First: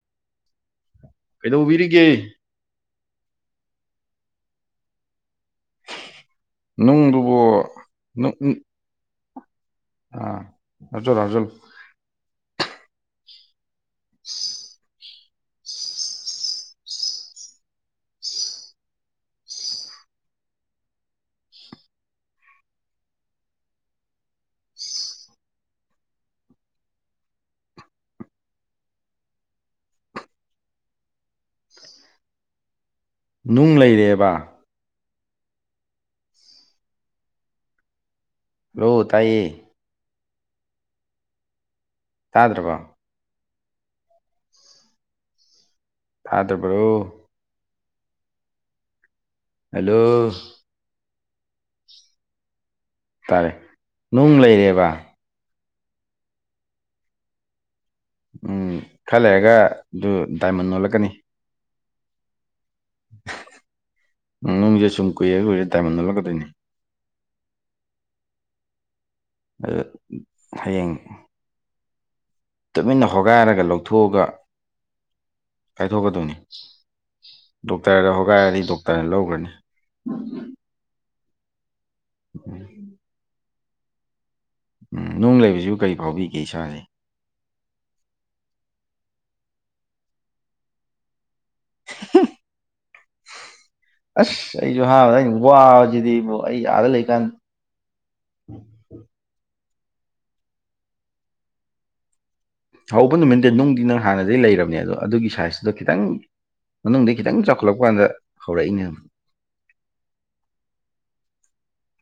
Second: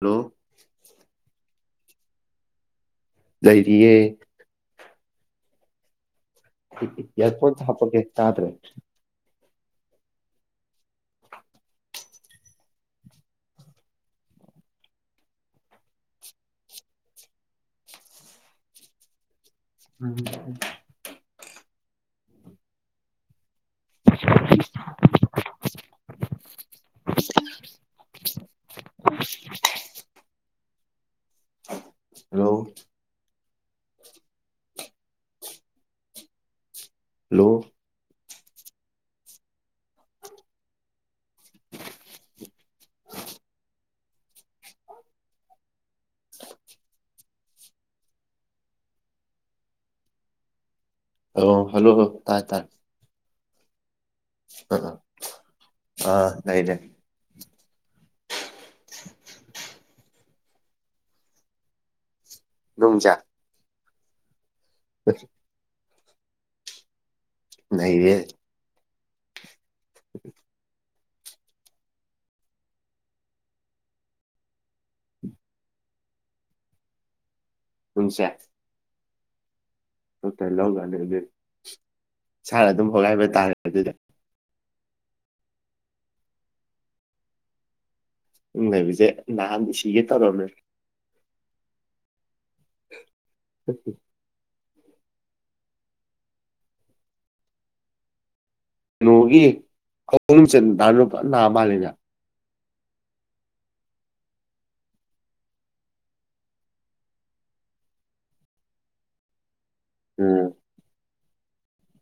Hello ꯀꯩꯗꯧꯕꯤꯔꯤꯒꯦ ꯂꯩꯔꯤꯌꯦ ꯅꯨꯡꯗꯨꯨꯕꯣ ꯏꯌꯥꯔꯐꯣꯟꯁ ꯍꯥꯞꯄꯛꯀꯦ ꯅꯨꯡ ꯇꯥꯗ꯭ꯔꯦ ꯎ [unintelligible] ꯑꯥ ꯍꯥꯞꯆꯟꯂꯣ ꯍꯥꯞꯆꯟꯂꯣ [unintelligible] ꯎꯝ [unintelligible] [unintelligible] [unintelligible] ꯍꯜꯂꯣ ꯅꯨꯡ ꯂꯩꯔꯦꯕ ꯍꯜꯂꯣ ꯍꯜꯂꯣ ꯇꯥꯏꯌꯦ ꯇꯥꯗ꯭ꯔꯕꯣ ꯊꯥꯗꯕ꯭ꯔꯣ ꯍꯂꯣ ꯑꯣ ꯍꯜꯂꯣ [unintelligible] ꯇꯥꯏ ꯇꯥꯏ ꯇꯥꯔꯦ ꯅꯨꯡ ꯂꯩꯔꯦꯕ ꯑꯥ ꯂꯩꯩꯔꯦ ꯎꯝ ꯈꯔ ꯂꯩꯔꯒ ꯑꯗꯨ ꯗꯥꯏꯃꯟ ꯅꯣꯜꯂꯛꯀꯅꯤ ꯨꯅꯨꯡꯖꯦ [unintelligible] ꯅꯨꯡꯁꯦ ꯁꯨꯝ ꯀꯨꯏꯔ ꯀꯨꯏꯔ ꯇꯥꯏꯃꯟ ꯑꯣꯟꯂꯛꯀꯗꯣꯏꯅꯦ [unintelligible] [unintelligible] ꯍꯌꯦꯡ ꯇꯨꯃꯤꯟꯅ ꯍꯣꯒꯥꯏꯔꯒ ꯂꯧꯊꯣꯛꯑꯒ ꯀꯥꯏꯊꯣꯛꯀꯗꯧꯅꯤ ꯗꯣꯛꯇꯔꯗ ꯅꯨꯡꯁꯦ ꯍꯣꯒꯥꯏꯔꯗꯤ ꯗꯣꯛꯇꯔꯅ ꯂꯧꯈ꯭ꯔꯅꯤ ꯗꯣꯛꯇꯔ ꯂꯧꯒ꯭ꯔꯅꯤ ꯑꯗꯨ ꯏꯁꯥꯅ ꯑꯗꯨꯝ ꯍꯣꯒꯥꯏꯕ ꯇꯥꯔꯦ ꯑꯗꯨꯗ ꯎꯝ ꯅꯨꯡ ꯂꯩꯕꯁꯤꯕꯨ ꯀꯔꯤ ꯐꯥꯎꯕꯤꯒꯦ ꯏꯁꯥꯁꯦ ꯅꯨꯡ ꯂꯩꯕꯁꯤꯕꯨꯀꯔꯤ ꯅꯍꯥꯟꯗꯤ ꯁꯤꯒꯦ ꯇꯧꯔꯝꯃꯦ [inaudible] [unintelligible] ꯑꯁ ꯑꯩꯁꯨ ꯑꯍꯥꯟꯕꯗ ꯑꯩꯅ ꯋꯥꯕꯁꯤꯗꯤꯕꯣ ꯑꯩ ꯑꯥꯗ ꯂꯩꯀꯥꯟꯗ ꯀꯩꯅꯣꯒꯤ [unintelligible] ꯅꯨꯡꯆꯠ [unintelligible] ꯃꯥꯜꯜꯂꯤꯅꯦ ꯍꯧꯕ ꯅꯨꯃꯤꯠꯇꯗꯤ ꯅꯨꯡꯗꯤ ꯅꯪ ꯍꯥꯟꯅꯗꯒꯤꯩ ꯂꯩꯔꯕꯅꯦ ꯑꯗꯣ ꯑꯗꯨꯒꯤ ꯁꯥꯏꯖꯇꯨꯗ ꯈꯤꯇꯪ ꯃꯅꯨꯡꯗ ꯈꯤꯇꯪ ꯆꯥꯎꯈꯠꯂꯛꯄ ꯀꯥꯟꯗ ꯍꯧꯔꯛꯏꯅꯦꯕ ꯎꯝ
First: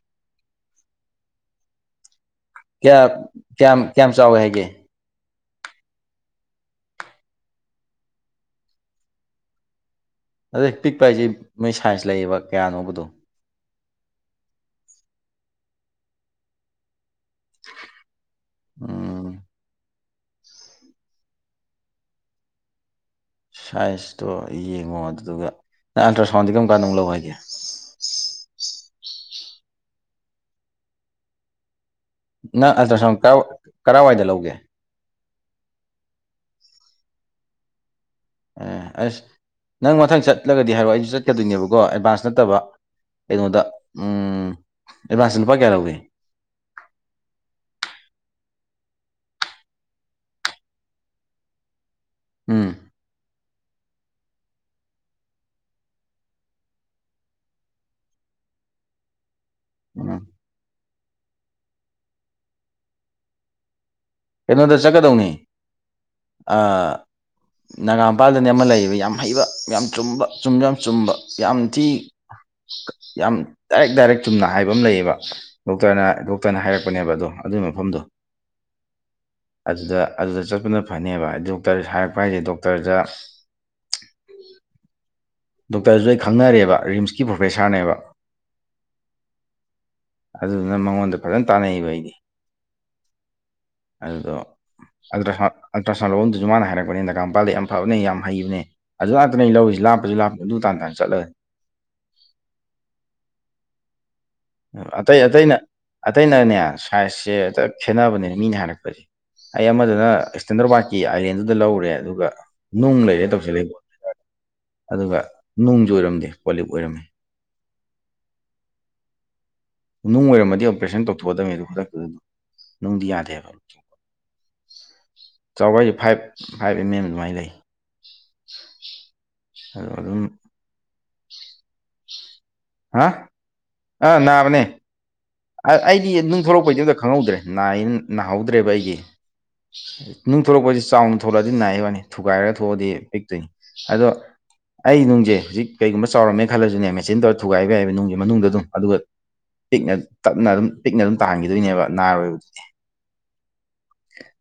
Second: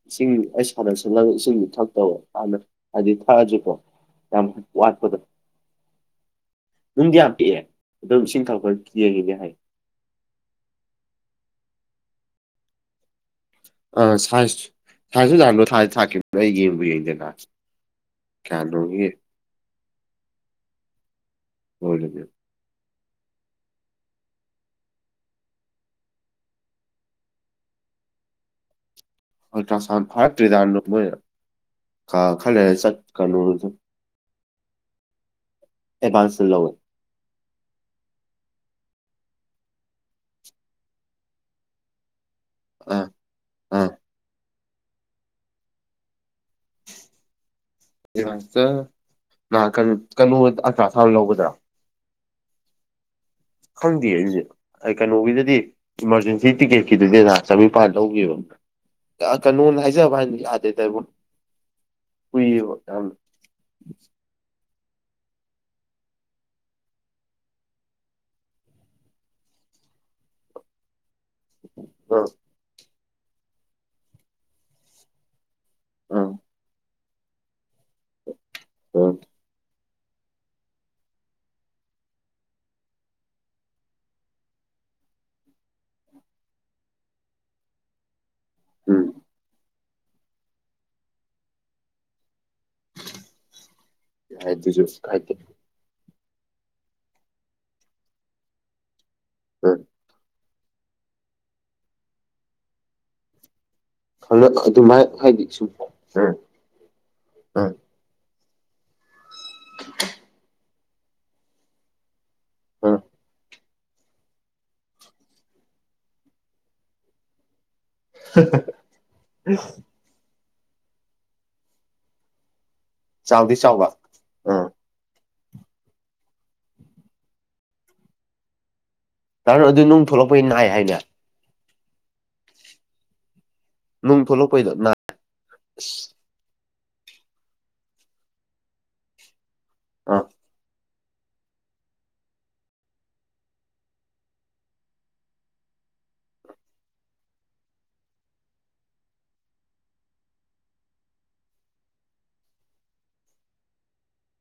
ꯏꯁꯤꯡ ꯑꯩ ꯁꯅꯁꯂ ꯏꯁꯤꯡꯗꯨ ꯊꯛꯇꯧꯕ꯫ ꯑꯗ ꯀꯌꯥ ꯍꯥꯏꯗꯤ ꯊꯥꯁꯤꯀꯣ ꯀꯌꯥꯝ ꯀꯌꯥꯝ ꯆꯥꯎꯋꯦ ꯌꯥꯝ ꯍꯥꯏꯒꯦ ꯋꯥꯠꯄꯗꯨ꯫ ꯅꯨꯡꯗꯤ ꯌꯥꯝ ꯄꯤꯛꯑꯦ ꯑꯗꯨ ꯏꯁꯤꯡ ꯊꯛꯋ ꯀꯦꯒꯦ ꯍꯥꯏꯌꯦ ꯑꯗꯩ ꯄꯤꯛꯄ ꯍꯥꯏꯁꯦ ꯃꯣꯏ ꯁꯥꯏꯟꯁ ꯂꯩꯌꯦꯕ ꯀꯌꯥꯅꯣꯕꯗꯣ꯫ ꯑ ꯁꯥꯏꯟꯁ ꯁꯥꯏꯟꯁ [unintelligible] ꯊꯥꯛꯈꯤꯕꯅꯦ ꯑꯩ ꯌꯦꯡꯕꯨ ꯌꯦꯡꯗꯦꯅ ꯀꯌꯥ ꯅꯣꯒꯤ ꯎꯝ [unintelligible] ꯁꯥꯏꯖꯇꯣ ꯌꯦꯡꯉꯣ ꯑꯗꯨꯗꯨꯒ ꯅꯪ ꯑꯜꯇ꯭ꯔ ꯁꯥꯎꯟꯗꯤ ꯀꯔꯝ ꯀꯥꯟꯗꯧ ꯂꯧ ꯍꯥꯏꯒꯦ ꯑꯜꯇ꯭ꯔꯥꯁꯥꯎꯟ ꯐꯥꯔꯠꯇꯔꯤꯗꯥꯗ ꯃꯣꯏ ꯈꯜꯂꯔ ꯆꯠ ꯀꯩꯅꯣ ꯀꯋꯥꯏꯗ ꯂꯧꯒꯦ ꯑꯦꯁꯕꯥꯟꯇ ꯂꯧꯏ ꯑꯦ ꯑꯁ ꯅꯪ ꯃꯊꯪ ꯆꯠꯂꯒꯗꯤ ꯍꯥꯏꯔꯛꯑꯣ ꯑꯩꯁꯨ ꯆꯠꯀꯗꯣꯏꯅꯦꯕꯀꯣ ꯑꯦꯗꯚꯥꯟꯁ ꯅꯠꯇꯕ ꯑꯥ ꯀꯩꯅꯣꯗ ꯑꯥ ꯑꯦꯗꯚꯥꯟꯁ ꯂꯨꯄꯥ ꯀꯌꯥ ꯂꯧꯒꯦ [unintelligible] ꯀꯩꯅꯣ ꯑꯜꯇ꯭ꯔ ꯁꯥꯎꯟ ꯂꯧꯒꯗ꯭ꯔꯥ ꯎꯝ ꯈꯪꯗꯦ ꯑꯗꯨꯗꯤ ꯑꯩ ꯀꯩꯅꯣꯒꯤꯗꯗꯤ ꯏꯃꯥꯔꯖꯦꯟꯁꯤ ꯇꯤꯛꯀꯦꯠꯀꯤꯗꯨꯗꯤ ꯆꯥꯝꯔꯤꯄꯥꯥꯟ ꯂꯧꯈꯤꯕꯦꯕ‌ ꯀꯩꯅꯣꯗ ꯎꯝ ꯍꯥꯏꯖꯕ ꯍꯥꯏꯅ ꯌꯥꯗꯦ ꯇꯕꯨ ꯀꯨꯏꯌꯦꯕ ꯌꯥꯝ ꯀꯩꯅꯣꯗ ꯆꯠꯀꯗꯧꯅꯤ ꯑ ꯅꯥꯒꯥ ꯃꯄꯥꯜꯗꯅꯤ ꯑꯃ ꯂꯩꯌꯦꯕ ꯌꯥꯝ ꯍꯩꯕ ꯌꯥꯝ ꯆꯨꯝꯕ ꯆꯨꯝꯁꯨ ꯌꯥꯝ ꯆꯨꯝꯕ꯫ ꯌꯥꯝ ꯊꯤ ꯑꯥ ꯌꯥꯝ ꯗꯥꯏꯔꯦꯛ ꯗꯥꯏꯔꯦꯛ ꯆꯨꯝꯅ ꯍꯥꯏꯕ ꯑꯃ ꯂꯩꯌꯦꯕ꯫ ꯗꯣꯛꯇꯔꯅ ꯑꯥ ꯗꯣꯛꯇꯔꯅ ꯍꯥꯏꯔꯛꯄꯅꯦꯕ ꯑꯗꯣ ꯑꯗꯨꯒꯤ ꯃꯐꯝꯗꯣ [unintelligible] ꯑꯗꯨꯗ ꯑꯗꯨꯗ ꯆꯠꯄꯅ ꯐꯅꯦꯕ ꯗꯣꯛꯇꯔ ꯍꯥꯏꯔꯛꯄ ꯍꯥꯏꯁꯦ ꯗꯣꯛꯇꯔꯗ ꯗꯣꯛꯇꯔꯁꯨ ꯑꯩ ꯈꯪꯅꯔꯦꯕ ꯔꯤꯝꯁꯀꯤ ꯄ꯭ꯔꯣꯐꯦꯁꯥꯔꯅꯦꯕ꯫ ꯎꯝ ꯑꯗꯨꯗꯨꯅ ꯃꯉꯣꯟꯗ ꯐꯖꯅ ꯇꯥꯟꯅꯩꯕ ꯑꯩꯗꯤ꯫ ꯑꯗꯨꯗꯨ ꯍꯥꯏꯗꯨꯁꯨ ꯑꯗꯣ ꯍꯥꯏꯗꯤ [unintelligible] ꯑꯜꯇ꯭ꯔ ꯁꯥꯎꯟ ꯂꯧꯐꯝꯗꯨꯁꯨ ꯃꯥꯅ ꯍꯥꯏꯔꯛꯄꯅꯦ ꯅꯒꯥ ꯃꯄꯥꯜꯗ ꯌꯥꯝ ꯐꯕꯅꯦ ꯌꯥꯝ ꯍꯕꯅꯦ ꯑꯗꯨ ꯉꯥꯛꯇꯅꯦ ꯑꯥ ꯂꯧꯔꯤꯁꯤꯥ ꯂꯞꯄꯁꯨ ꯂꯞꯅ ꯗꯨ ꯇꯥꯟꯅ ꯆꯠꯂꯦꯒꯅꯤ ꯑꯗꯨꯃꯥꯏ ꯑꯇꯩ ꯍꯥꯏꯗꯤ ꯑꯇꯩꯅ ꯁꯨꯝ ꯑꯥ ꯑꯥ ꯑꯇꯩꯅꯅꯦ ꯁꯥꯏꯖꯁꯦ [unintelligible] ꯈꯦꯠꯅꯕꯅꯦꯅ ꯃꯤꯅ ꯍꯥꯏꯔꯛꯄꯁꯦ ꯑꯩ ꯑꯃꯗꯅ ꯏꯁꯇꯦꯟꯗꯔꯕꯥꯗꯀꯤ ꯑꯥꯏꯂꯦꯟꯗꯨꯗ ꯂꯧꯔꯦ ꯑꯗꯨꯒ ꯑꯥ ꯅꯨꯡ ꯂꯩꯔꯦ ꯇꯧꯁꯤꯜꯂꯦꯕꯣ ꯑꯗꯨꯒ ꯅꯨꯡꯁꯨ ꯑꯣꯏꯔꯝꯗꯦ ꯄꯣꯂꯤꯞ ꯑꯣꯏꯔꯝꯃꯦ꯫ [unintelligible] ꯅꯨꯡ ꯑꯣꯏꯔꯝꯃꯗꯤ ꯑꯣꯄꯔꯦꯁꯟ ꯇꯧꯊꯣꯛꯑꯗꯣꯕꯅꯤ ꯑꯗꯨ ꯈꯨꯗꯛꯇꯨꯗ ꯑꯗꯨꯝ ꯅꯨꯡꯗꯤ ꯌꯥꯗꯦꯕ ꯆꯥꯎꯗꯤ ꯆꯥꯎꯕ ꯑꯥ ꯆꯥꯎꯑꯦ ꯐꯥꯏꯚ ꯐꯥꯏꯚ ꯑꯦꯝ ꯑꯦꯝ ꯑꯗꯨꯃꯥꯏꯅ ꯂꯩ꯫ ꯇꯔꯣ ꯑꯗꯨ ꯑꯗꯣ ꯅꯨꯡ ꯑꯗꯨꯝ ꯊꯣꯛꯂꯛꯄꯩ ꯅꯥꯏ ꯍꯥꯏꯅꯦ꯫ [unintelligible] ꯍꯥ ꯑꯥ ꯅꯨꯡ ꯅꯥꯕꯅꯦ ꯊꯣꯛꯂꯛꯄꯩꯗꯣ ꯑ ꯑꯩꯗꯤ ꯑꯁ ꯅꯨꯡꯊꯣꯛꯂꯛꯄꯩꯗꯨ ꯑꯝꯇ ꯈꯪꯍꯧꯗ꯭ꯔꯦ ꯅꯥꯏꯅ ꯅꯥꯍꯧꯗ꯭ꯔꯦꯕ ꯑꯩꯗꯤ ꯑꯥ ꯅꯨꯡ ꯊꯣꯛꯂꯛ ꯄꯁꯤ ꯆꯥꯎꯅ ꯊꯣꯛꯂꯛꯑꯗꯤ ꯅꯥꯏ ꯋꯥꯅꯤ ꯊꯨꯒꯥꯏꯔꯒ ꯊꯣꯛꯑꯗꯤ ꯄꯤꯛꯇꯣꯏꯅꯤ ꯑꯗꯣ ꯑꯩ ꯅꯨꯡꯁꯦ ꯍꯧꯖꯤꯛ ꯀꯩꯒꯨꯝꯕ ꯆꯥꯎꯔꯝꯃꯦ ꯈꯜꯂꯁꯨꯅꯦ ꯃꯦꯆꯤꯟ ꯇꯧꯔ ꯊꯨꯒꯥꯏꯕ ꯌꯥꯏꯕ ꯅꯨꯡꯒꯤ ꯃꯅꯨꯡꯗ ꯑꯗꯨꯝ ꯑꯗꯨꯒ ꯄꯤꯛꯅ ꯇꯞꯅ ꯑꯗꯨꯝ ꯄꯤꯛꯅ ꯑꯗꯨꯝ ꯇꯥꯍꯟꯈꯤꯗꯣꯏꯅꯦꯕ ꯅꯥꯔꯣꯏꯕꯗꯨꯗꯤ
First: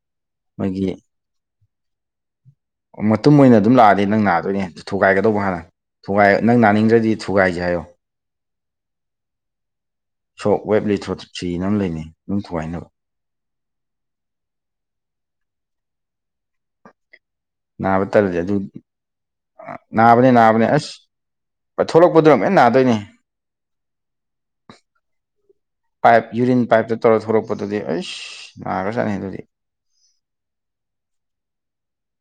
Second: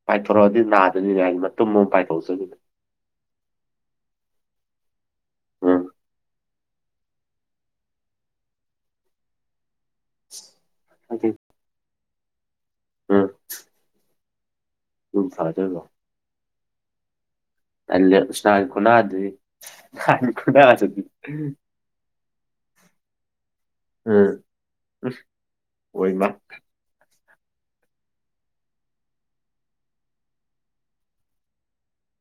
ꯄꯥꯏꯊꯣꯔꯛꯑꯗꯤ ꯅꯥꯗꯣꯏꯅꯤꯅꯦ ꯑ ꯃꯇꯨꯝ ꯑꯃꯨꯛ ꯄꯥꯏꯊꯣꯔꯆꯈꯤꯕꯅꯦ ꯑꯣ ꯃꯇꯨꯡ ꯑꯣꯏꯅ ꯑꯗꯨꯝ ꯂꯥꯛꯑꯗꯤ ꯅꯪ ꯅꯗꯣꯏꯅꯦ ꯊꯨꯒꯥꯏꯒꯗꯧꯕ ꯍꯥꯟꯅ ꯎꯝ ꯊꯨꯒꯥꯏ ꯅꯪ ꯅꯥꯅꯤꯡꯗ꯭ꯔꯗꯤ ꯊꯨꯒꯥꯏꯁꯦ ꯍꯥꯏꯌꯣ ꯁꯣꯞ ꯋꯦꯕ ꯂꯤꯇꯣꯠ ꯁꯤꯅ ꯂꯩꯅꯩ ꯝ ꯊꯨꯒꯥꯏꯅꯕ ꯎꯝ ꯑꯗꯨꯝ ꯊꯥꯖꯕꯣ ꯅꯥꯕ ꯇꯜꯂꯦ ꯇꯥꯜꯂꯗꯤ ꯑꯁ ꯑꯗꯨ ꯅꯍꯥꯟ ꯈꯨꯅꯥꯗꯨꯗꯤ ꯅꯍꯥꯟ ꯅꯥꯕꯅꯦ ꯅꯥꯕꯅꯦ ꯈꯨꯅꯥꯗꯨꯗꯤ ꯑꯁ ꯊꯣꯛꯂꯛꯄꯗꯨꯅ ꯑꯃꯨꯛ ꯍꯟꯅ ꯅꯥꯗꯣꯏꯅꯤ ꯎꯝ ꯑꯣꯏꯃꯥ ꯄꯥꯏꯞ ꯌꯔꯤꯟ ꯄꯥꯏꯞ ꯇꯧꯔ ꯊꯂꯛꯄꯗꯨꯗꯤ ꯑꯩꯁ ꯅꯥꯒ꯭ꯔ ꯆꯥꯠꯅꯩ ꯑꯗꯨꯗꯤ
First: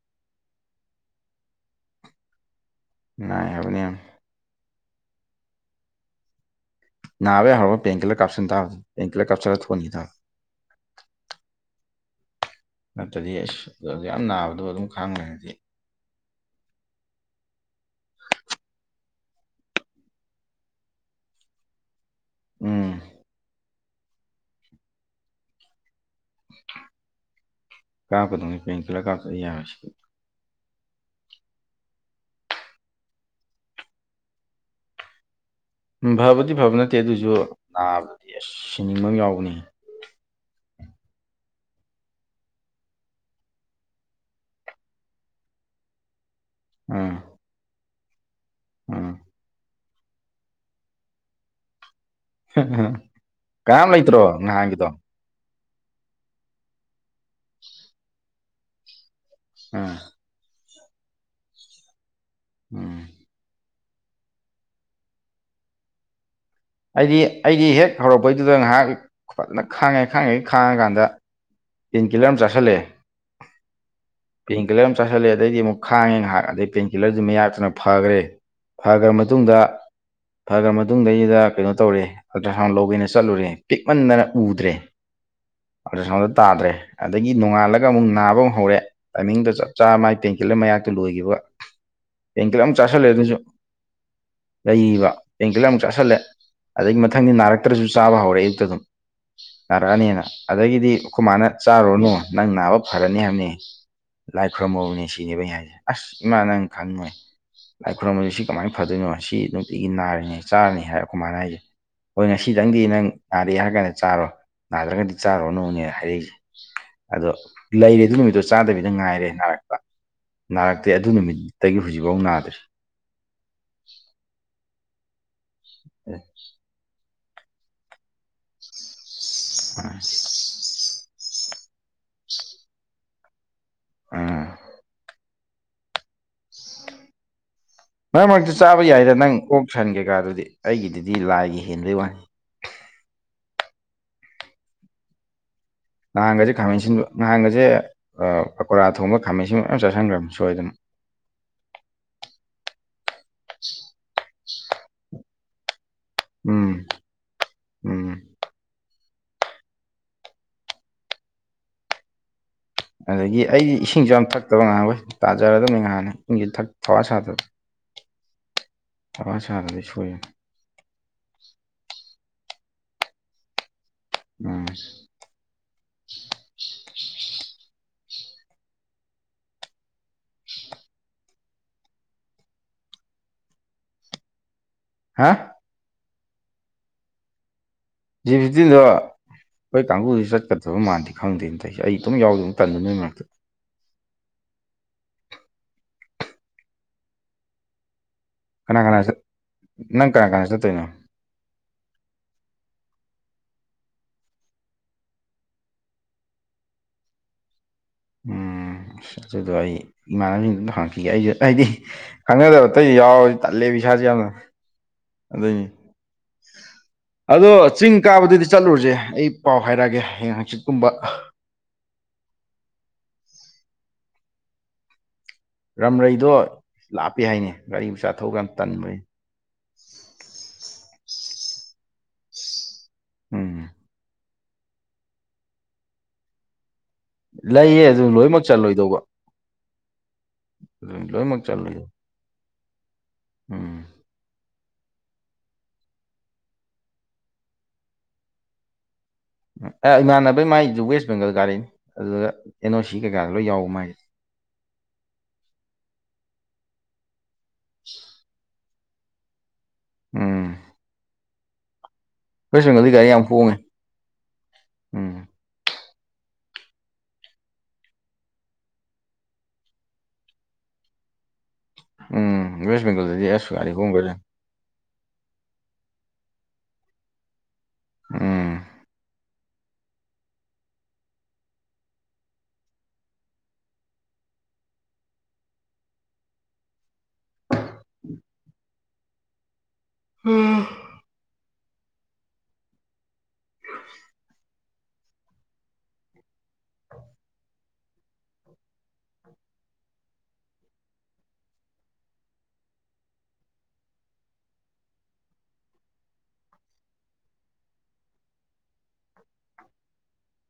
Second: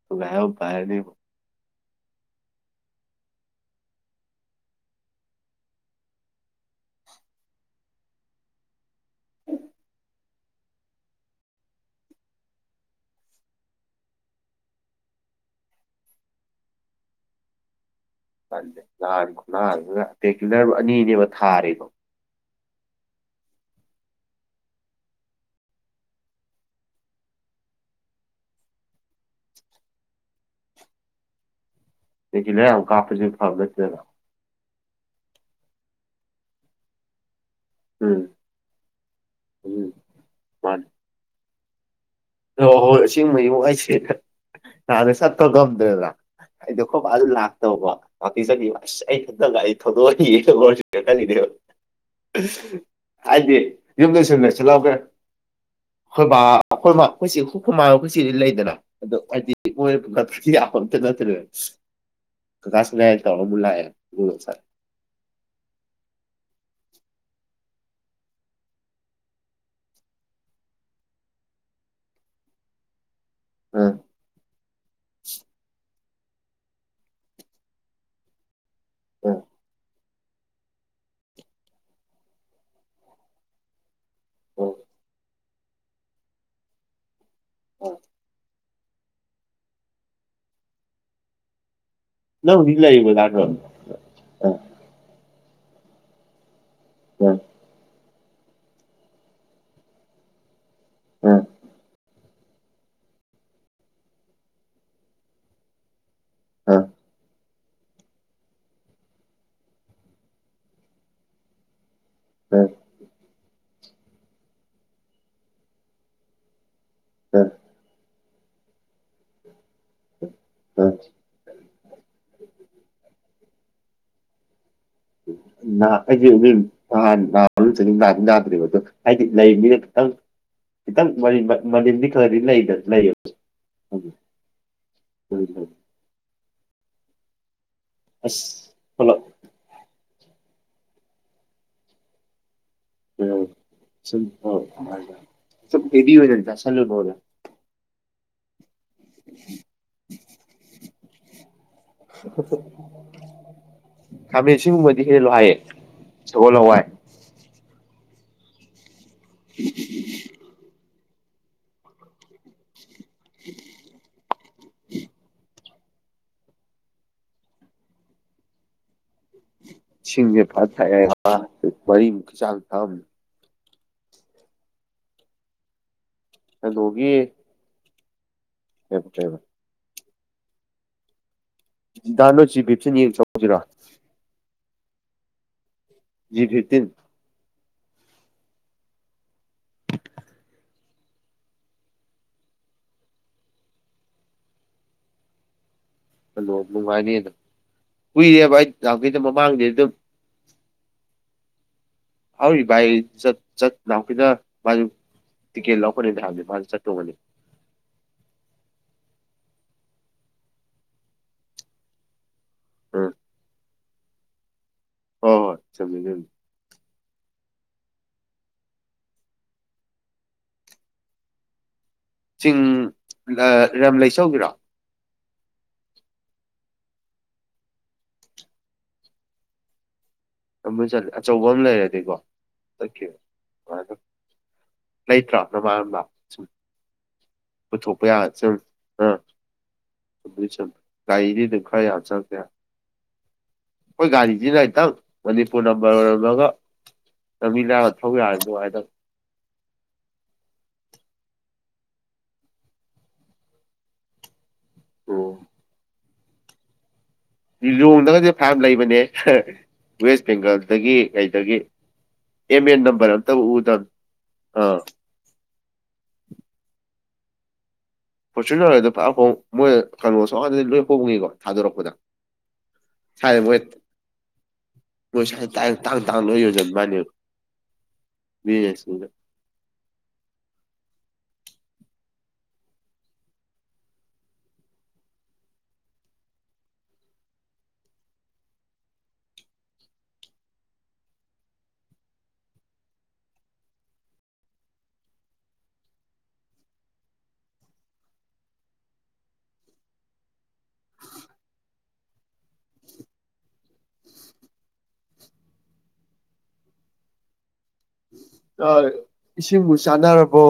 [unintelligible] ꯅꯥꯏ ꯍꯥꯏꯕꯅꯤ ꯌꯥꯝ ꯅꯥꯕ ꯌꯥ ꯍꯔ ꯄꯦꯟ ꯀꯂ ꯀꯥꯞꯁꯤꯟ ꯇꯥꯔꯗꯤ ꯄꯦꯟ ꯀꯜꯂꯔ ꯀꯞꯁꯤꯜꯂ ꯊꯣꯡꯅꯤꯈꯤ ꯇꯔ ꯅꯠꯇꯗꯤ ꯑꯁ ꯌꯥꯝ ꯅꯥꯕꯗꯣ ꯑꯗꯨꯝ ꯈꯪꯉꯦꯗꯤ [unintelligible] ꯀꯤꯂꯔ ꯑꯅꯤꯅꯦꯕ ꯊꯥꯔꯤꯕꯣ ꯎꯝ ꯀꯥ [unintelligible] ꯌꯥꯔꯤꯁꯤ ꯄꯦꯟꯀꯤꯂꯜ ꯌꯥꯝ ꯀꯥꯞꯁꯨ ꯐꯕ ꯅꯠꯇꯦꯗ ꯎꯝ ꯐꯕꯗꯤ ꯐꯕ ꯅꯠꯇꯦ ꯑꯗꯨꯁꯨ ꯎꯝ ꯅꯥꯕꯗꯤ ꯑꯁ ꯁꯤꯅꯤꯡꯕ ꯑꯃ ꯌꯥꯎꯕꯅꯤ ꯎꯝ ꯑꯣ ꯍꯣꯏ ꯑꯁꯤꯡꯕ ꯏꯃ ꯑꯩꯁꯦ ꯅꯥꯟꯅ ꯆꯠꯄ ꯉꯝꯗ꯭ꯔꯦꯗ ꯑꯩꯗ ꯈꯣ ꯕꯥ ꯎꯝ ꯑꯗꯨ ꯂꯥꯛꯇꯕ ꯒꯨꯍꯥꯇꯤ ꯆꯠꯈꯤꯕ ꯑꯁ ꯎꯝ ꯑꯩ ꯈꯛꯇꯒ ꯑꯩ ꯊꯗ ꯑꯩ ꯋꯥꯔꯁ ꯀꯇꯥꯅꯤꯗꯦꯕ ꯍꯥꯏꯗꯤ ꯀꯅꯥꯝ ꯌꯨꯝꯗ ꯂꯩꯇ꯭ꯔꯣ ꯁꯨꯝ ꯂꯩ ꯅꯍꯥꯟꯒꯤꯗꯣ ꯁꯤꯠꯍꯥꯎꯒ꯭ꯔꯦ ꯑꯩꯈꯣꯏ ꯕꯥ ꯑꯩꯈꯣꯏ ꯑꯩꯈꯣꯏ ꯍ ꯈꯨꯃꯥꯏ ꯑꯩꯈꯣꯏꯁꯤꯗꯤ ꯂꯩꯗꯅ ꯑꯗꯣ ꯍꯥꯏꯗꯤ ꯃꯣꯏ ꯎꯝ ꯁꯤ ꯅꯠꯇ꯭ꯔ ꯀ ꯀꯥꯁ ꯎꯝ ꯂꯩ ꯇꯧ ꯃꯂꯑ ꯑꯩꯗꯤ ꯑꯩꯗꯤ ꯍꯦꯛ ꯍꯧꯔꯛꯄꯩꯗꯨꯗ ꯉꯥꯏꯍꯥꯛ ꯐꯖꯅ ꯈꯥꯡꯉꯦ ꯈꯥꯡꯉꯦ ꯈꯥꯡꯉꯀꯥꯟꯗ ꯄꯦꯟ ꯀꯤꯂꯔ ꯑꯃ ꯆꯥꯁꯜꯂꯛꯑꯦ ꯎꯝ ꯄꯦꯟ ꯀꯤꯂꯔ ꯑꯃ ꯆꯥꯁꯜꯂꯑꯦ ꯑꯗꯩꯗꯤ ꯑꯃꯨꯛ ꯈꯥꯡꯉꯦ ꯉꯥꯏꯍꯥꯛ ꯑꯗꯩ ꯄꯦꯟꯀꯤꯜꯂꯔꯗꯨ ꯃꯌꯥꯛꯇꯨꯅ ꯐꯈ꯭ꯔꯦ ꯐꯈ꯭ꯔ ꯎꯝ ꯃꯇꯨꯡꯗ ꯐꯈ꯭ꯔ ꯃꯇꯨꯡꯗꯩꯗ ꯀꯩꯅꯣ ꯇꯧꯔꯦ ꯑꯜꯇ꯭ꯔ ꯁꯥꯎꯟ ꯂꯧꯒꯦꯅ ꯆꯠꯂꯨꯔꯦ ꯄꯤꯛꯃꯟꯗꯅ ꯎꯗ꯭ꯔꯦ ꯎꯝ ꯑꯜꯇ꯭ꯔꯁꯥꯎꯟꯗ ꯇꯥꯗ꯭ꯔꯦ ꯑꯗꯒꯤ ꯅꯣꯡꯉꯥꯜꯂꯒ ꯎꯝ ꯑꯃꯨꯛ ꯅꯥꯕ ꯑꯃꯨ ꯍꯧꯔꯦ ꯇꯥꯏꯃꯤꯡꯗ ꯆꯞ ꯆꯥ ꯃꯥꯥꯏ ꯄꯦꯡꯀꯤꯜ ꯑꯃ ꯃꯌꯥꯛꯇ ꯂꯣꯏꯈꯤꯕ ꯅꯪ ꯄꯦꯡꯀꯤꯜ ꯑꯃꯛ ꯍꯧꯖꯤꯛ ꯆꯥꯥꯁꯜꯂꯦ ꯂꯩꯔꯤꯕ ꯑꯗꯨꯁꯨ ꯖꯥꯠꯔꯣ ꯎꯝ ꯂꯩꯕ ꯄꯦꯡꯀꯜ ꯑꯃꯨꯛ ꯆꯥꯁꯤꯜꯂꯦ ꯑꯗꯒꯤ ꯎꯝ ꯃꯊꯪꯗꯤ ꯎꯝ ꯅꯥꯔꯛ ꯅꯥꯇ꯭ꯔꯁꯨ ꯆꯥꯕ ꯍꯧꯔꯛꯑꯦ ꯑꯨꯛꯇ ꯑꯗꯨꯝ ꯅꯥꯔꯛꯑꯅꯤꯅ ꯑꯗꯒꯤꯗꯤ ꯈꫭ ꯃꯥꯅ ꯆꯥꯔꯨꯅꯨ ꯅꯪ ꯅꯥꯕ ꯐꯔꯅꯤ ꯍꯥꯏꯕꯅꯤ ꯂꯥꯏ ꯈꯨꯣꯏꯔꯝꯃꯕꯅꯦ ꯁꯤꯅꯦꯕ ꯑꯩ ꯍꯥꯏꯁꯦ ꯑꯁ ꯏꯃꯥ ꯅꯪ ꯎꯝ ꯈꯪꯉꯣꯏ ꯂꯥꯏ ꯈꯨꯣꯏꯔꯨꯝꯕꯁꯤ ꯁꯤ ꯀꯃꯥꯏꯅ ꯐꯗꯣꯏꯅꯣ ꯁꯤ ꯅꯨꯡꯇꯤꯒꯤ ꯅꯥꯔꯤꯅꯤ ꯆꯥꯔꯅꯤ ꯍꯥꯏꯔ ꯑꯩꯈꯃꯥꯏꯅ ꯍꯥꯏꯁꯦ ꯍꯣꯏ ꯉꯁꯤꯗꯪꯗꯤ ꯅꯪ ꯅꯥꯔꯦ ꯍꯥꯏꯔ ꯀꯥꯟꯗ ꯆꯥꯔꯣ ꯅꯥꯗ꯭ꯔꯒꯗꯤ ꯆꯥꯔꯨꯔꯅꯨꯅꯦ ꯍꯥꯏꯔꯤꯛꯁꯦ ꯑꯗꯣ ꯎꯝ ꯂꯩꯔꯦ ꯑꯗꯨ ꯅꯨꯃꯤꯠꯇꯣ ꯆꯥꯗꯕꯤꯗ ꯉꯥꯏꯔꯦ ꯅꯔ ꯎꯝ ꯅꯥꯔꯛꯇꯦ ꯎꯝ ꯑꯗꯨ ꯅꯨꯃꯤꯠꯇꯒꯤ ꯍꯧꯖꯤꯛꯐꯥꯎ ꯅꯥꯗ꯭ꯔꯤ [unintelligible] ꯍ ꯑꯩꯁꯦ ꯑꯗꯨꯝ ꯅꯍꯥꯟ ꯅꯍꯝ ꯆꯅꯤꯝ ꯇꯗ꯭ꯔꯤꯕ ꯑꯗꯣ ꯍꯥꯏꯗꯤ ꯂꯩ ꯃꯤꯅ ꯈꯤꯇꯪ ꯈꯤꯇꯪ ꯃꯗꯤ ꯈꯔꯗꯤ ꯂꯩꯗꯅ ꯂꯩꯌꯦꯕ ꯑꯗꯨ ꯎꯝ ꯑꯣꯏꯦ ꯃꯔꯛ ꯃꯔꯛꯇ ꯆꯥꯕ ꯌꯥꯏꯗ ꯅꯪ ꯑꯣꯛ ꯁꯟꯒꯦ ꯀꯥ ꯑꯗꯨꯗꯤ ꯑꯩꯒꯤꯗꯨꯗꯤ ꯂꯥꯏꯒꯤ ꯍꯦꯟꯕꯩ ꯋꯥꯅꯤ ꯁꯨ ꯍꯗꯤ ꯑꯣꯏꯣꯏꯗ ꯆꯁꯂ ꯍꯣꯗ ꯑꯍꯥꯡꯒꯁꯦ ꯄꯀꯣꯔꯥ ꯊꯣꯡꯕ ꯈꯥꯃꯩꯟꯁꯤꯟ ꯃꯌꯥꯝ ꯆꯥꯁꯤꯟꯈ꯭ꯔꯕꯅꯤ ꯁꯣꯏꯗꯅ ꯑꫭ ꯈꯥꯃꯩꯟꯁꯤꯟ ꯁꯤꯒꯨꯝꯕꯗꯤ ꯍꯦꯂꯣ ꯍꯥꯏꯌꯦ ꯁꯒꯣꯜ ꯍꯋꯥꯏ ꯎꯝ ꯎꯝ [unintelligible] [unintelligible] ꯑꯗꯒꯤ ꯑꯩꯗꯤ ꯏꯁꯤꯡꯁꯨ ꯌꯥꯝ ꯊꯛꯇꯕ ꯉꯥꯏꯍꯍꯩ ꯇꯥꯖꯔꯗꯕꯅꯤ ꯉꯍꯥꯟꯅꯤ ꯏꯪꯁꯨ ꯊꯛ ꯊꯋꯥ ꯁꯥꯗꯕ ꯁꯥꯂꯛ ꯁꯔꯥꯅꯤ ꯏꯁꯤꯡꯁꯦ ꯐꯖꯅ ꯊꯛꯑꯦ ꯃꯔꯤꯃꯨꯛꯀꯤ ꯆꯥꯡ ꯊꯝꯑꯝꯅꯤ ꯎꯝ ꯀꯩꯅꯣꯒꯤ ꯍꯕ [inaudible] ꯗꯥ ꯅꯣ ꯖꯤ ꯕꯤꯞꯁꯤꯅ ꯌꯦꯡ ꯆꯧꯁꯤꯔꯣ [inaudible] ꯍꯥ ꯖꯤ ꯐꯤꯞꯇꯤꯟ ꯖꯤ ꯐꯤꯝꯇꯤꯟꯗꯣ ꯑꯩꯈꯣꯢ ꯀꯥꯡꯕꯨꯁꯤ ꯆꯠꯀꯗꯕ ꯃꯥꯟꯗꯦ ꯈꯪꯗꯦꯅ ꯑꯩ ꯢꯇꯣꯝ ꯌꯥꯎꯗꯕ ꯇꯟꯗꯅ ꯅꯣꯏ ꯃꯔꯛꯇ ꯑꯗꯣ ꯅꯨꯡꯉꯤꯢꯅꯤ ꯑꯗꯨꯝ ꯀꯨꯏꯔꯦꯕ [inaudible] ꯑꯩ ꯀꯅꯥ ꯀꯅꯥ ꯂꯇꯩ ꯑꯗꯨ ꯃꯃꯥꯡꯗꯦ ꯑꯗꯨꯝ ꯅꯪ ꯀꯅꯥ ꯀꯅꯥ ꯆꯠꯇꯣꯏꯅꯣ ꯍꯧꯔꯤꯕ ꯑꯩ ꯆꯠ [inaudible] ꯂꯈꯤꯗ ꯃꯥꯁꯨ ꯇꯤꯀꯦꯜ ꯂꯧꯔꯛꯀꯅꯤꯗꯤ ꯍꯥꯢꯕꯅꯤ ꯃꯥ ꯆꯠꯇꯧꯕꯅꯤ ꯎꯝ ꯑꯁ ꯑꯗꯨ ꯑꯩ ꯏꯃꯥꯟꯅꯅꯕꯁꯤꯡꯗ ꯑꯝꯇ ꯍꯪꯉꯛꯈꯤꯒꯦ ꯑꯩꯁꯨ ꯑꯩꯗꯤ ꯈꯪꯅꯗꯕ ꯑꯇꯩ ꯎꯝ ꯌꯥꯎꯔꯗꯤ ꯇꯠꯂꯦ ꯏꯁꯥꯥꯁꯦ ꯌꯥꯝꯅ ꯍꯣꯏ ꯍꯣꯏ ꯑꯗꯨꯏꯅꯤ ꯆꯝꯃꯦ ꯑꯗꯨꯁꯨ ꯑꯗꯣ ꯆꯤꯡ ꯀꯥꯕꯗꯨꯗꯤ ꯆꯠꯂꯨꯔꯁꯦ ꯑꯩ ꯄꯥꯎ ꯍꯥꯏꯔꯛꯑꯒꯦ ꯍꯌꯦꯡ ꯍꯪꯆꯤꯠꯀꯨꯝꯕ ꯆꯤꯡ ꯔꯝ ꯔꯝꯂꯩ ꯆꯠꯂꯨꯁꯤꯔꯣ ꯔꯝꯔꯩꯗꯣ ꯂꯥꯞꯄꯦ ꯍꯥꯏꯅꯦ ꯒꯥꯔꯤ ꯃꯆꯥꯥ ꯊꯧꯕ ꯇꯥꯟꯕ ꯑꯩꯅ ꯑꯆꯧꯕ ꯑꯃ ꯂꯩꯔꯗꯤꯀꯣ ꯆꯠꯈꯤꯕ ꯎꯝ ꯅꯨꯡꯉꯥꯢꯗꯧ ꯂꯩꯇ꯭ꯔꯣ ꯅꯃꯥꯟꯅꯕ ꯂꯩꯌꯦ ꯄꯨꯊꯣꯛꯄ ꯑꯗꯨ ꯂꯣꯏꯅꯃꯛ ꯌꯥꯔꯗꯤ ꯆꯜꯂꯣꯏꯗꯧꯕ ꯁꯤꯗꯩ ꯆꯠꯄ ꯑꯗꯨ ꯂꯣꯏꯅꯃꯛ ꯒꯥꯔꯤꯗꯤ ꯈꯔ ꯆꯜꯂꯣꯏꯗꯧꯕ ꯌꯥꯝ ꯆꯪꯗ ꯌꯥꯔꯣꯢ ꯎꯝ ꯑꯩꯈꯣꯏ ꯒꯥꯔꯤꯁꯤꯅ ꯈꯤꯇꯪ ꯃꯅꯤꯄꯨꯔ ꯅꯝꯕꯔ ꯑꯣꯏꯔꯝꯃꯒ ꯂꯝꯕꯤ ꯅ ꯊꯧ ꯌꯥꯔꯗꯤ ꯅꯨꯡꯉꯥꯢꯗꯧ ꯏꯃꯥꯟꯅꯕꯩ ꯃꯥꯏꯗꯨ ꯋꯦꯁ ꯕꯦꯡꯒꯜ ꯒꯥꯔꯤꯅꯤ ꯑꯗꯨꯒ ꯑꯦꯟ ꯑꯣ ꯁꯤ ꯀꯩꯀꯥꯗꯣ ꯂꯣꯏ ꯌꯥꯎꯕ ꯃꯥꯏꯁꯦ ꯑꯣ ꯂꯤꯂꯣꯡꯗꯒꯗꯤ ꯐꯥꯅ ꯌꯥꯝ ꯂꯩꯕꯅꯦ ꯋꯦꯁ ꯎꯝ ꯕꯦꯡꯒꯜꯗꯒꯤ ꯀꯩꯗꯒꯤ ꯑꯦꯝ ꯋꯦꯁ ꯑꯦꯟ ꯕꯦꯡꯒꯜꯗꯤ ꯒꯥꯔꯤ ꯅꯝꯕꯔ ꯌꯥꯝ ꯑꯝꯇ ꯍꯣꯡꯉꯦ ꯎꯗꯝ ꯎꯝ ꯐꯣꯔꯆꯨꯅꯔ ꯍꯣꯏꯗꯣ ꯐꯥꯅ ꯍꯣꯢ ꯃꯣꯏ ꯀꯩꯅꯣꯁꯨ ꯑꯁꯣꯟꯗꯗꯤ ꯂꯣꯏ ꯍꯣꯡꯉꯤꯀꯣ ꯊꯥꯗꯣꯔꯛꯄꯗ ꯎꯝ ꯋꯦꯁ ꯕꯦꯡꯒꯜꯗꯗꯤ ꯍꯥꯢ ꯑꯁ ꯃꯣꯏꯅ ꯒꯥꯔꯤ ꯍꯣꯡꯒ꯭ꯔꯦ ꯃꯣꯢ ꯁꯨꯋꯥꯢꯗ ꯇꯥꯡ ꯇꯥꯡ ꯌꯣꯡꯖꯤꯟꯕꯩ ꯋꯥꯅꯦ ꯎꯝ ꯎꯝ [inaudible] ꯎꯝ [unintelligible] ꯆꯥꯛ ꯏꯁꯤꯡꯕꯨ ꯆꯥꯅꯔꯕꯣ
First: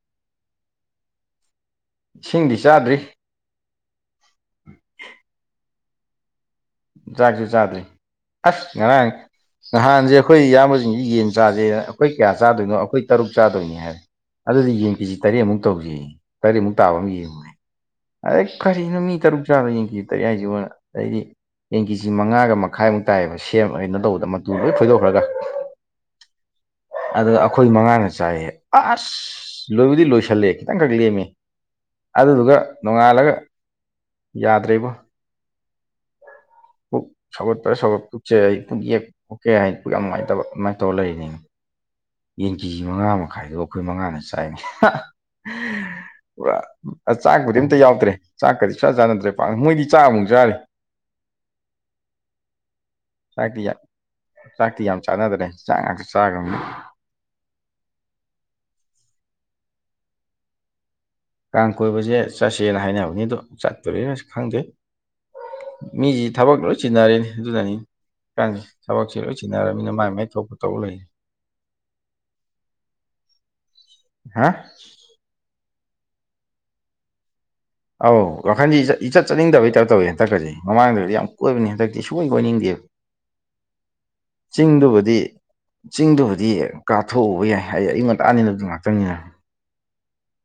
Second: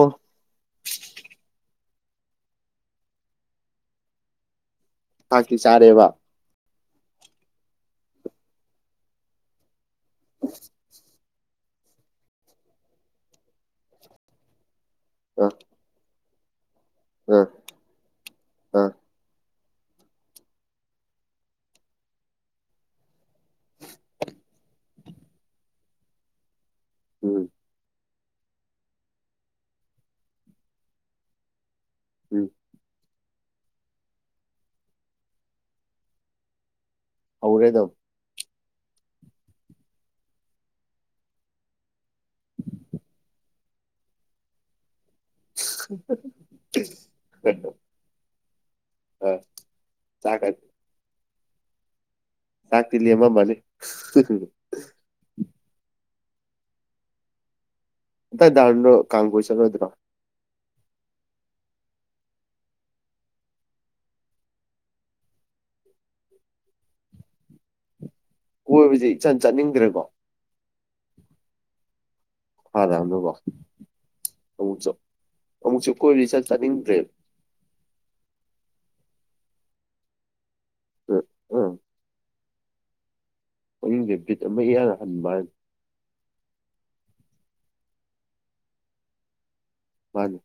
ꯏꯁꯤꯡꯗꯤ ꯆꯥꯗ꯭ꯔꯤ ꯆꯥꯛꯇꯤ ꯆꯔꯦꯕ ꯆꯥꯛꯁꯨ ꯆꯥꯗ꯭ꯔꯤ ꯑꯁ ꯉꯔꯥꯡ ꯅꯍꯥꯟꯁꯦ ꯑꯩꯈꯣꯏ ꯏꯌꯥꯝꯕꯁꯤꯡꯁꯤ ꯌꯦꯟ ꯆꯥꯖꯦꯅ ꯑꯩꯈꯣꯏ ꯀꯌꯥ ꯆꯥꯗꯣꯏꯅꯣ ꯑꯩꯈꯣꯏ ꯇꯔꯨꯛ ꯆꯥꯗꯣꯏꯅꯤ ꯍꯥꯏꯔꯦ ꯑꯗꯨꯗꯤ ꯌꯦꯟ ꯀꯦꯖꯤ ꯑꯥ ꯇꯔꯦꯠꯃꯨꯛ ꯇꯧꯖꯦꯌꯦ ꯇꯔꯦꯠꯃꯨꯛ ꯇꯥꯕ ꯑꯃ ꯑꯥ ꯌꯦꯡꯉꯨꯅꯦ ꯑꯩꯁ ꯑꯥ ꯀꯔꯤꯅꯣ ꯃꯤ ꯇꯔꯨꯛ ꯆꯥꯕ ꯌꯦꯟ ꯀꯦꯖꯤ ꯇꯔꯦꯠ ꯍꯥꯏꯁꯤꯕꯣ ꯑꯗꯩꯗꯤ ꯌꯦꯟ ꯀꯦꯖꯤ ꯃꯉꯥꯒ ꯃꯈꯥꯏꯃꯨꯛ ꯇꯥꯏꯌꯦꯕ ꯁꯦꯝꯃ ꯀꯩꯅꯣ ꯇꯧꯕꯗ ꯃꯇꯨ ꯂꯣꯏ ꯐꯣꯏꯗꯣꯛꯈ꯭ꯔꯒ ꯑꯗ ꯎꯝ ꯑꯩꯈꯣꯏ ꯃꯉꯥꯅ ꯆꯥꯏꯌꯦ ꯑꯁ ꯂꯣꯏꯕꯨꯗꯤ ꯂꯣꯏꯁꯜꯂꯦ ꯈꯤꯇꯪꯈꯛ ꯂꯦꯝꯃꯤ ꯎꯝ ꯑꯗꯨꯗꯨꯒ ꯅꯣꯡꯉꯥꯜꯂꯒ ꯌꯥꯗ꯭ꯔꯦꯕꯣ ꯄꯨꯛ ꯍꯧꯔꯦ ꯁꯧꯒꯠꯄ ꯑꯗꯨꯝ ꯁꯧꯒꯠ ꯄꯨꯁꯦ ꯑꯩ ꯄꯨꯨꯛ ꯌꯦꯛ ꯑꯣꯀꯦ ꯍꯥꯏ ꯄꯨꯛ ꯌꯥꯝ ꯅꯨꯡꯉꯥꯏꯇꯕ ꯑꯗꯨꯃꯥꯏꯅ ꯇꯧꯔ ꯂꯩꯔꯤꯅꯦ ꯌꯦꯟ ꯀꯦꯖꯤ ꯃꯉꯥ ꯃꯈꯥꯏꯗꯣ ꯑꯩꯈꯣꯏ ꯃꯉꯥꯅ ꯆꯥꯏꯅꯦ [inaudible] ꯄꯨꯔꯥ ꯆꯥꯛꯄꯨꯗꯤ ꯑꯝꯇ ꯌꯥꯎꯗ꯭ꯔꯦ ꯆꯥꯛꯀꯗꯤ ꯆꯥ ꯆꯥꯟꯅꯗ꯭ꯔꯦ ꯄꯥꯛ ꯃꯣꯏꯗꯤ ꯆꯥꯛ ꯑꯃꯨꯛ ꯆꯥꯛꯀ ꯆꯥꯔꯤ ꯆꯥꯛꯇꯤ ꯂꯦꯃꯥꯝ ꯃꯥꯅꯤ ꯆꯥꯛꯇꯤ ꯌꯥ ꯆꯥꯛꯇꯤ ꯌꯥꯝ ꯆꯥꯅꯗ꯭ꯔꯦ ꯆꯥꯛ ꯉꯥꯛꯇ ꯆꯥꯈ꯭ꯔꯕꯅꯤ ꯑ ꯗꯗꯥꯣ ꯀ ꯀꯥꯡꯒꯣꯁꯔ ꯑꯗꯨ꯭ꯔꯣ ꯀꯥꯡ ꯀꯣꯏꯕꯁꯦ ꯆꯠꯁꯦꯅ ꯍꯥꯏꯅꯕꯅꯤꯗꯣ ꯆꯠꯇꯣꯣꯔꯦꯅꯁꯨ ꯈꯪꯗꯦ ꯃꯤ ꯊꯕꯛꯒ ꯂꯣꯏꯁꯤ ꯅꯔꯟ ꯑꯗꯨꯅꯤ ꯥꯟ ꯀꯣꯏꯕꯁꯦ ꯊꯕꯛꯁꯦ ꯏꯆꯟ ꯂꯣꯏ ꯁꯤꯟꯅꯔꯕꯃꯤꯅ ꯆꯠꯅꯤꯡꯗ꯭ꯔꯦꯀꯣ ꯃꯥꯏ ꯃꯥꯏ ꯊꯣꯛꯄ ꯇꯧ ꯂꯩ ꯐꯔꯑꯝꯅꯀꯣ ꯍꯥ ꯑꯃꯨꯛꯁꯨ ꯑꯃꯨꯛꯁꯨ ꯀꯣꯏꯔꯤ ꯆꯠ ꯆꯥꯅꯤꯡꯗ꯭ꯔꯦꯕ ꯑꯧ ꯋꯥꯈꯟꯗꯤ ꯏꯆꯠ ꯆꯠꯅꯤꯡꯗꯕꯩꯇꯔ ꯇꯧꯋꯤ ꯍꯟꯗꯛꯀꯁꯤꯦ ꯃꯃꯥꯡꯗꯗꯤ ꯎꯝ ꯌꯥꯝ ꯀꯣꯏꯕꯅꯤ ꯎꯝ ꯍꯟꯗꯛꯀꯤ ꯁꯤ ꯁꯨꯡꯣꯏ ꯀ ꯑꯣꯏꯅꯤꯡꯗꯦꯕ ꯃꯌꯨꯝꯕꯤꯠ ꯑꯃ ꯏꯔ ꯍꯟꯕ ꯍꯥꯏ ꯆꯤꯡꯗꯨꯕꯨꯗꯤ ꯀꯥꯞꯊꯣꯛꯎꯕ ꯌꯥꯏ ꯑꯩ ꯑꯌꯨꯛ ꯉꯟꯇꯥꯅꯤꯅ ꯑꯗꯨ ꯉꯥꯛꯇꯪꯅꯤ ꯃꯥꯅꯤ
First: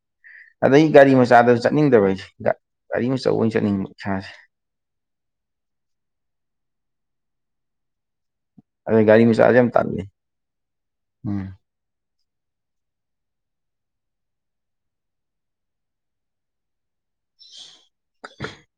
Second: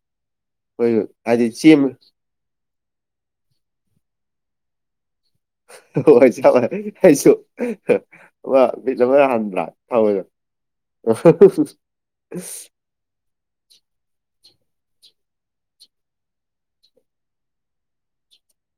ꯑꯗꯩ ꯍꯣꯏ ꯒꯥꯔꯤ ꯍꯥꯏꯗꯤ ꯃꯆꯥꯗ ꯆꯦꯟ ꯆꯠꯅꯤꯡꯗꯕꯩꯁꯦ ꯒꯥꯔꯤꯑꯆꯧꯕ ꯑꯣꯏꯅ ꯆꯠꯅꯤꯡꯕꯥꯁꯦ ꯍꯣꯏ [inaudible] ꯌꯥꯥꯏꯁꯨ ꯑꯗꯩ ꯒꯥꯔꯤ ꯐꯤꯖꯕ ꯃꯆꯥꯁꯦ ꯍꯟꯕ꯭ꯔꯥ ꯌꯥꯝ ꯇꯜꯂꯤ ꯊꯑꯣꯏꯗ ꯎꯝ [inaudible]